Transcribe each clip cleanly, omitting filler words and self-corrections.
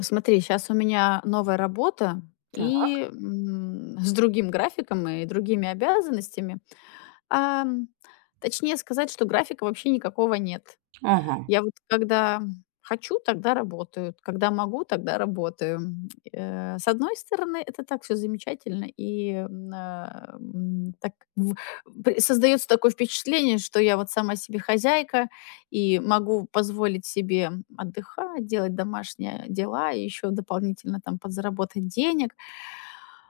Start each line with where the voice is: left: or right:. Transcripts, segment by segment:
left: Смотри, сейчас у меня новая работа
right: Так.
left: и с другим графиком и другими обязанностями. Ам, точнее сказать, что графика вообще никакого нет.
right: Ага.
left: Я вот когда хочу, тогда работаю, когда могу, тогда работаю. С одной стороны, это так все замечательно, и, так в пр создаётся такое впечатление, что я вот сама себе хозяйка и могу позволить себе отдыхать, делать домашние дела и еще дополнительно там подзаработать денег.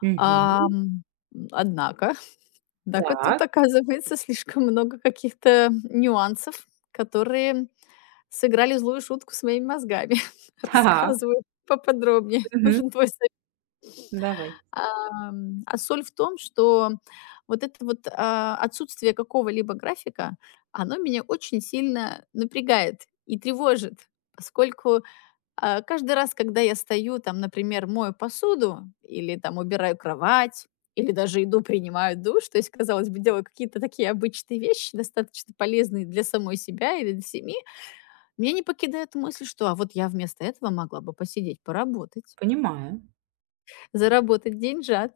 right: Мгм.
left: Ам, однако, однако тут
right: Так.
left: оказывается слишком много каких-то нюансов, которые сыграли злую шутку с моими мозгами.
right: Так.
left: Рассказываю поподробнее.
right: Мгм.
left: Нужен твой совет.
right: Давай.
left: А соль в том, что вот это вот, отсутствие какого-либо графика, оно меня очень сильно напрягает и тревожит, поскольку, каждый раз, когда я стою, там, например, мою посуду или там убираю кровать, или даже иду, принимаю душ, то есть, казалось бы, делаю какие-то такие обычные вещи, достаточно полезные для самой себя или для семьи. Меня не покидает мысль, что а вот я вместо этого могла бы посидеть, поработать,
right: Понимаю.
left: заработать деньжат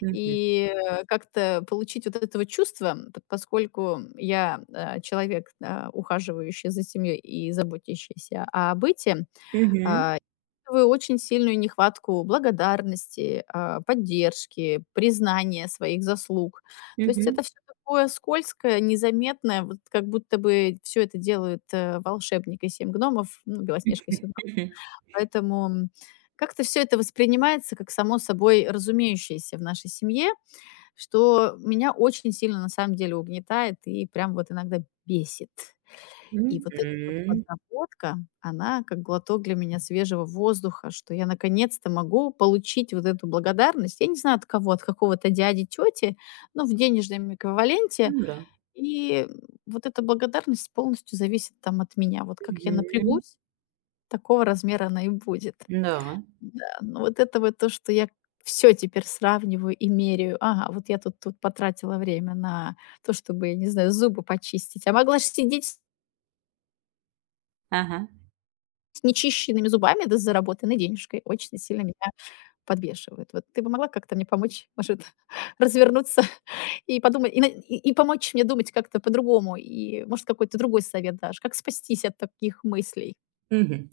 right: Мгм.
left: и как-то получить вот этого чувства, поскольку я человек, ухаживающий за семьей и заботящийся о быте,
right: Мгм.
left: а, чувствую очень сильную нехватку благодарности, поддержки, признания своих заслуг. То есть это
right: Мгм.
left: все такое скользкое, незаметное, вот как будто бы все это делают волшебник и семь гномов, ну, Белоснежка и семь гномов. Поэтому, как-то все это воспринимается как само собой разумеющееся в нашей семье, что меня очень сильно на самом деле угнетает и прям вот иногда бесит. И вот эта вот
right: Мгм.
left: подработка, она как глоток для меня свежего воздуха, что я наконец-то могу получить вот эту благодарность. Я не знаю от кого, от какого-то дяди, тети, но в денежном
right: Ну
left: эквиваленте.
right: да.
left: И вот эта благодарность полностью зависит там от меня. Вот как я
right: Мгм.
left: напрягусь, такого размера она и будет.
right: Да.
left: Да, ну вот это вот то, что я все теперь сравниваю и меряю. Ага, вот я тут потратила время на то, чтобы, я не знаю, зубы почистить, а могла же сидеть
right: Ага.
left: с нечищенными зубами да с заработанной денежкой. Очень сильно меня подбешивает. Вот ты бы могла как-то мне помочь, может, развернуться и подумать, и на и помочь мне думать как-то по-другому, и, может, какой-то другой совет дашь, как спастись от таких мыслей?
right: Мгм.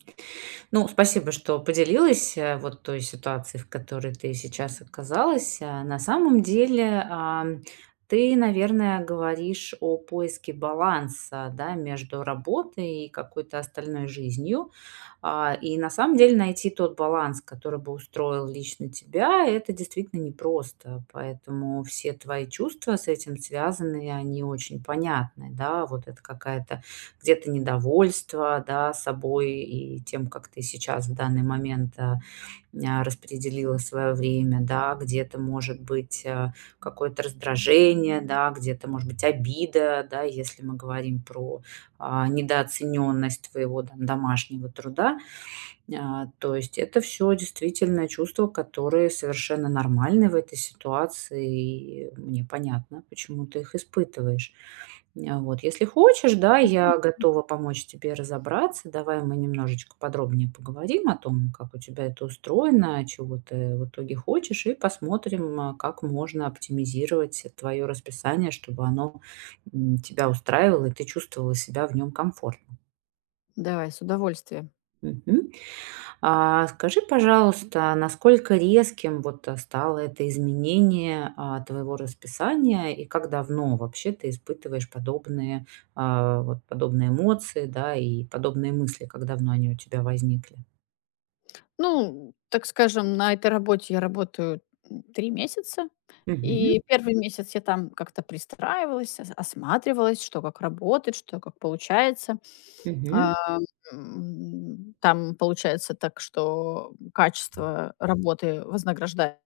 right: Ну, спасибо, что поделилась, вот той ситуацией, в которой ты сейчас оказалась. На самом деле, ты, наверное, говоришь о поиске баланса, да, между работой и какой-то остальной жизнью. И на самом деле найти тот баланс, который бы устроил лично тебя, это действительно непросто. Поэтому все твои чувства с этим связаны, и они очень понятны, да. Вот это какая-то где-то недовольство, да, собой и тем, как ты сейчас в данный момент, распределила свое время, да. Где-то может быть, какое-то раздражение, да, где-то может быть обида, да, если мы говорим про, недооцененность твоего там домашнего труда. То есть это все действительно чувства, которые совершенно нормальны в этой ситуации, и мне понятно, почему ты их испытываешь. Вот, если хочешь, да,
left: Мгм.
right: я готова помочь тебе разобраться. Давай мы немножечко подробнее поговорим о том, как у тебя это устроено, чего ты в итоге хочешь, и посмотрим, как можно оптимизировать твое расписание, чтобы оно, тебя устраивало, и ты чувствовала себя в нем комфортно.
left: Давай, с удовольствием.
right: Мгм. А скажи, пожалуйста, насколько резким вот, стало это изменение, твоего расписания и как давно вообще ты испытываешь подобные, вот подобные эмоции, да, и подобные мысли, как давно они у тебя возникли?
left: Ну, так скажем, на этой работе я работаю, 3 месяца.
right: Мгм,
left: И первый месяц я там как-то пристраивалась, ос осматривалась, что как работает, что как получается.
right: мгм,
left: Ам, там получается так, что качество работы вознаграждается.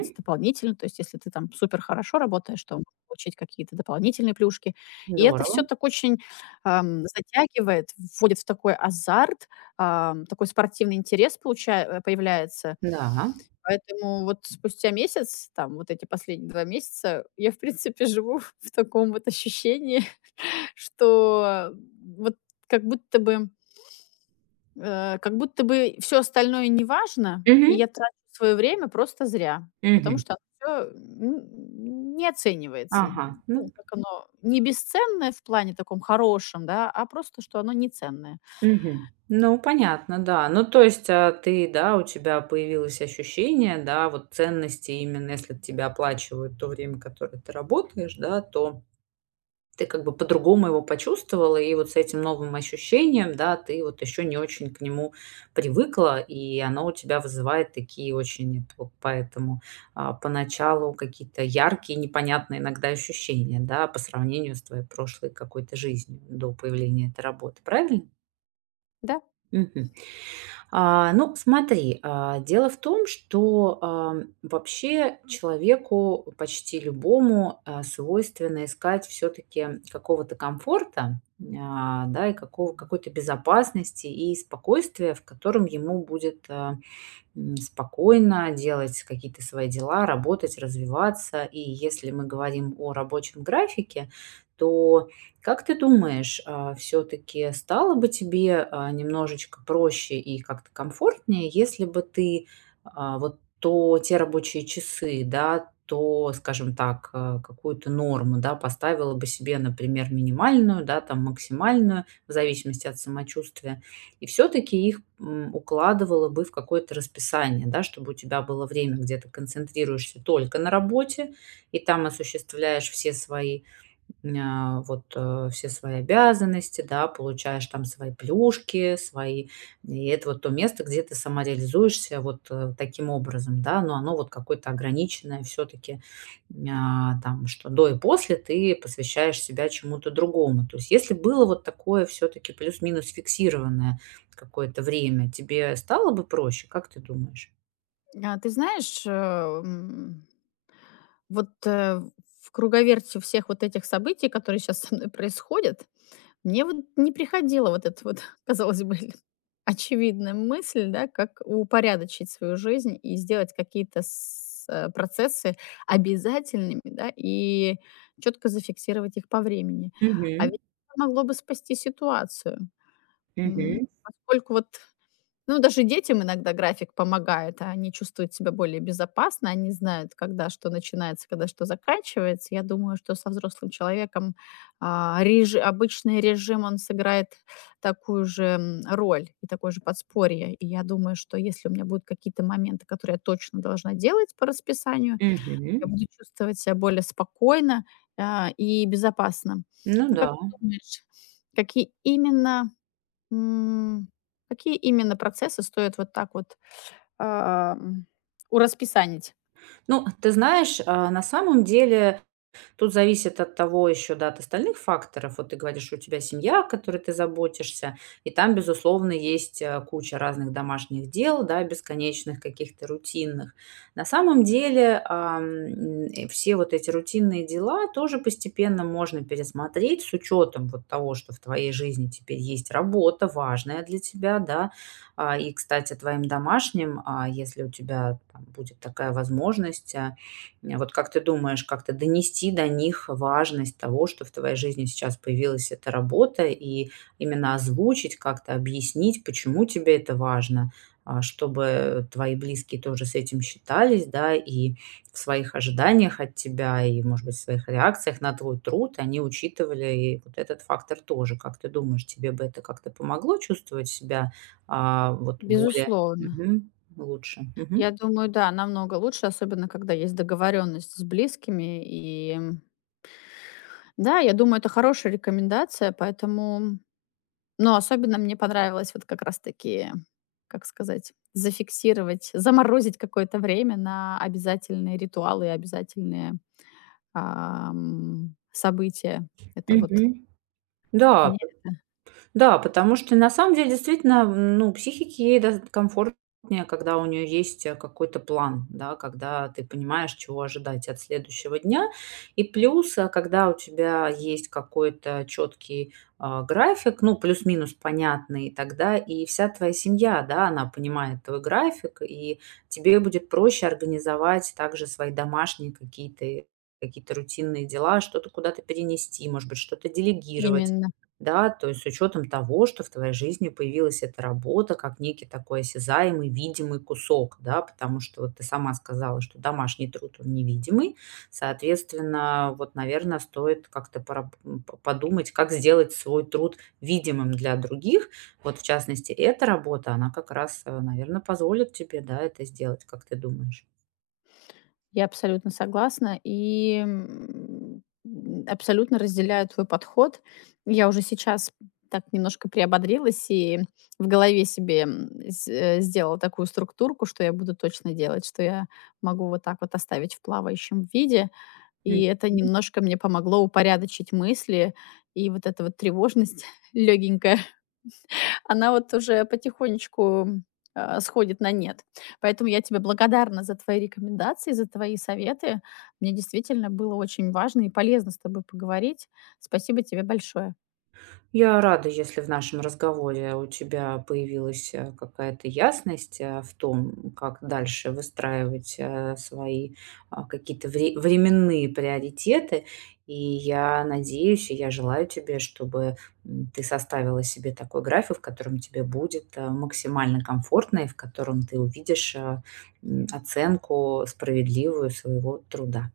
left: Ц дополнительно. То есть, если ты там супер хорошо работаешь, то можно получить какие-то дополнительные плюшки. И это все
right: Здорово.
left: так очень, затягивает, вводит в такой азарт, такой спортивный интерес появляется.
right: Да.
left: Поэтому вот спустя месяц, там вот эти последние 2 месяца, я, в принципе, живу в таком вот ощущении, что вот как будто бы как будто бы все остальное не важно, и
right: Мгм,
left: я трачу свое время просто зря, потому
right: мгм.
left: что все не оценивается.
right: Ага,
left: Ну,
right: ну.
left: как оно не бесценное в плане таком хорошем, да, а просто, что оно не ценное.
right: Мгм. Ну, понятно, да. Ну, то есть, ты, да, у тебя появилось ощущение, да, вот ценности именно, если тебя оплачивают то время, которое ты работаешь, да, то ты как бы по-другому его почувствовала, и вот с этим новым ощущением, да, ты вот еще не очень к нему привыкла, и оно у тебя вызывает такие очень, поэтому, поначалу какие-то яркие, непонятные иногда ощущения, да, по сравнению с твоей прошлой какой-то жизнью до появления этой работы, правильно?
left: Да.
right: Мгм. Ну, смотри, дело в том, что, вообще человеку почти любому, свойственно искать все таки какого-то комфорта, да, и какого какой-то безопасности и спокойствия, в котором ему будет, спокойно делать какие-то свои дела, работать, развиваться. И если мы говорим о рабочем графике, то как ты думаешь, все-таки стало бы тебе немножечко проще и как-то комфортнее, если бы ты вот то те рабочие часы, да, то, скажем так, какую-то норму, да, поставила бы себе, например, минимальную, да, там максимальную, в зависимости от самочувствия, и все-таки их укладывала бы в какое-то расписание, да, чтобы у тебя было время, где ты концентрируешься только на работе, и там осуществляешь все свои а, вот, э, все свои обязанности, да, получаешь там свои плюшки, свои и это вот то место, где ты самореализуешься вот, таким образом, да. Но оно вот какое-то ограниченное все таки там, что до и после ты посвящаешь себя чему-то другому. То есть если было вот такое все таки плюс-минус фиксированное какое-то время, тебе стало бы проще, как ты думаешь?
left: А ты знаешь, вот, в круговерте всех вот этих событий, которые сейчас со мной происходят. Мне вот не приходила вот эта вот, казалось бы, очевидная мысль, да, как упорядочить свою жизнь и сделать какие-то процессы обязательными, да, и четко зафиксировать их по времени. А
right: Мгм.
left: ведь это могло бы спасти ситуацию. М,
right: Мгм.
left: Поскольку вот ну, даже детям иногда график помогает, а они чувствуют себя более безопасно, они знают, когда что начинается, когда что заканчивается. Я думаю, что со взрослым человеком обычный режим, он сыграет такую же роль и такое же подспорье. И я думаю, что если у меня будут какие-то моменты, которые я точно должна делать по расписанию, я
right: Мгм.
left: буду чувствовать себя более спокойно и безопасно.
right: Ну
left: А как
right: да.
left: ты думаешь, какие именно М, какие именно процессы стоит вот так вот, ам, урасписанить?
right: Ну, ты знаешь, на самом деле тут зависит от того еще, да, от остальных факторов. Вот ты говоришь, что у тебя семья, о которой ты заботишься, и там, безусловно, есть куча разных домашних дел, да, бесконечных каких-то рутинных. На самом деле все вот эти рутинные дела тоже постепенно можно пересмотреть с учетом вот того, что в твоей жизни теперь есть работа важная для тебя, да, И, кстати, твоим домашним, если у тебя там будет такая возможность, вот как ты думаешь, как-то донести до них важность того, что в твоей жизни сейчас появилась эта работа, и именно озвучить, как-то объяснить, почему тебе это важно, чтобы твои близкие тоже с этим считались, да, и в своих ожиданиях от тебя, и, может быть, в своих реакциях на твой труд они учитывали и вот этот фактор тоже. Как ты думаешь, тебе бы это как-то помогло чувствовать себя вот более.
left: Безусловно.
right: Мгм. Лучше?
left: Я
right: Мгм.
left: думаю, да, намного лучше, особенно когда есть договоренность с близкими. И да, я думаю, это хорошая рекомендация, поэтому но особенно мне понравилось вот как раз таки, как сказать, зафиксировать, заморозить какое-то время на обязательные ритуалы и обязательные, события. Это вот
right: Мгм. Да,
left: мне
right: да, потому что на самом деле действительно, ну, психике ей да комфортнее, когда у нее есть, какой-то план, да, когда ты понимаешь, чего ожидать от следующего дня. И плюс, когда у тебя есть какой-то четкий, график, ну, плюс-минус понятный, тогда и вся твоя семья, да, она понимает твой график, и тебе будет проще организовать также свои домашние какие-то какие-то рутинные дела, что-то куда-то перенести, может быть, что-то делегировать.
left: именно.
right: Да, то есть с учетом того, что в твоей жизни появилась эта работа как некий такой осязаемый, видимый кусок, да, потому что вот ты сама сказала, что домашний труд он невидимый, соответственно, вот, наверное, стоит как-то подумать, как сделать свой труд видимым для других. Вот, в частности, эта работа, она как раз, наверное, позволит тебе, да, это сделать, как ты думаешь.
left: Я абсолютно согласна и, абсолютно разделяю твой подход. Я уже сейчас так немножко приободрилась и в голове себе, сделала такую структурку, что я буду точно делать, что я могу вот так вот оставить в плавающем виде. И это немножко мне помогло упорядочить мысли, и вот эта вот тревожность легенькая она вот уже потихонечку, сходит на нет. Поэтому я тебе благодарна за твои рекомендации, за твои советы. Мне действительно было очень важно и полезно с тобой поговорить. Спасибо тебе большое.
right: Я рада, если в нашем разговоре у тебя появилась какая-то ясность в том, как дальше выстраивать свои, какие-то временные приоритеты. И я надеюсь, и я желаю тебе, чтобы ты составила себе такой график, в котором тебе будет максимально комфортно и в котором ты увидишь оценку справедливую своего труда.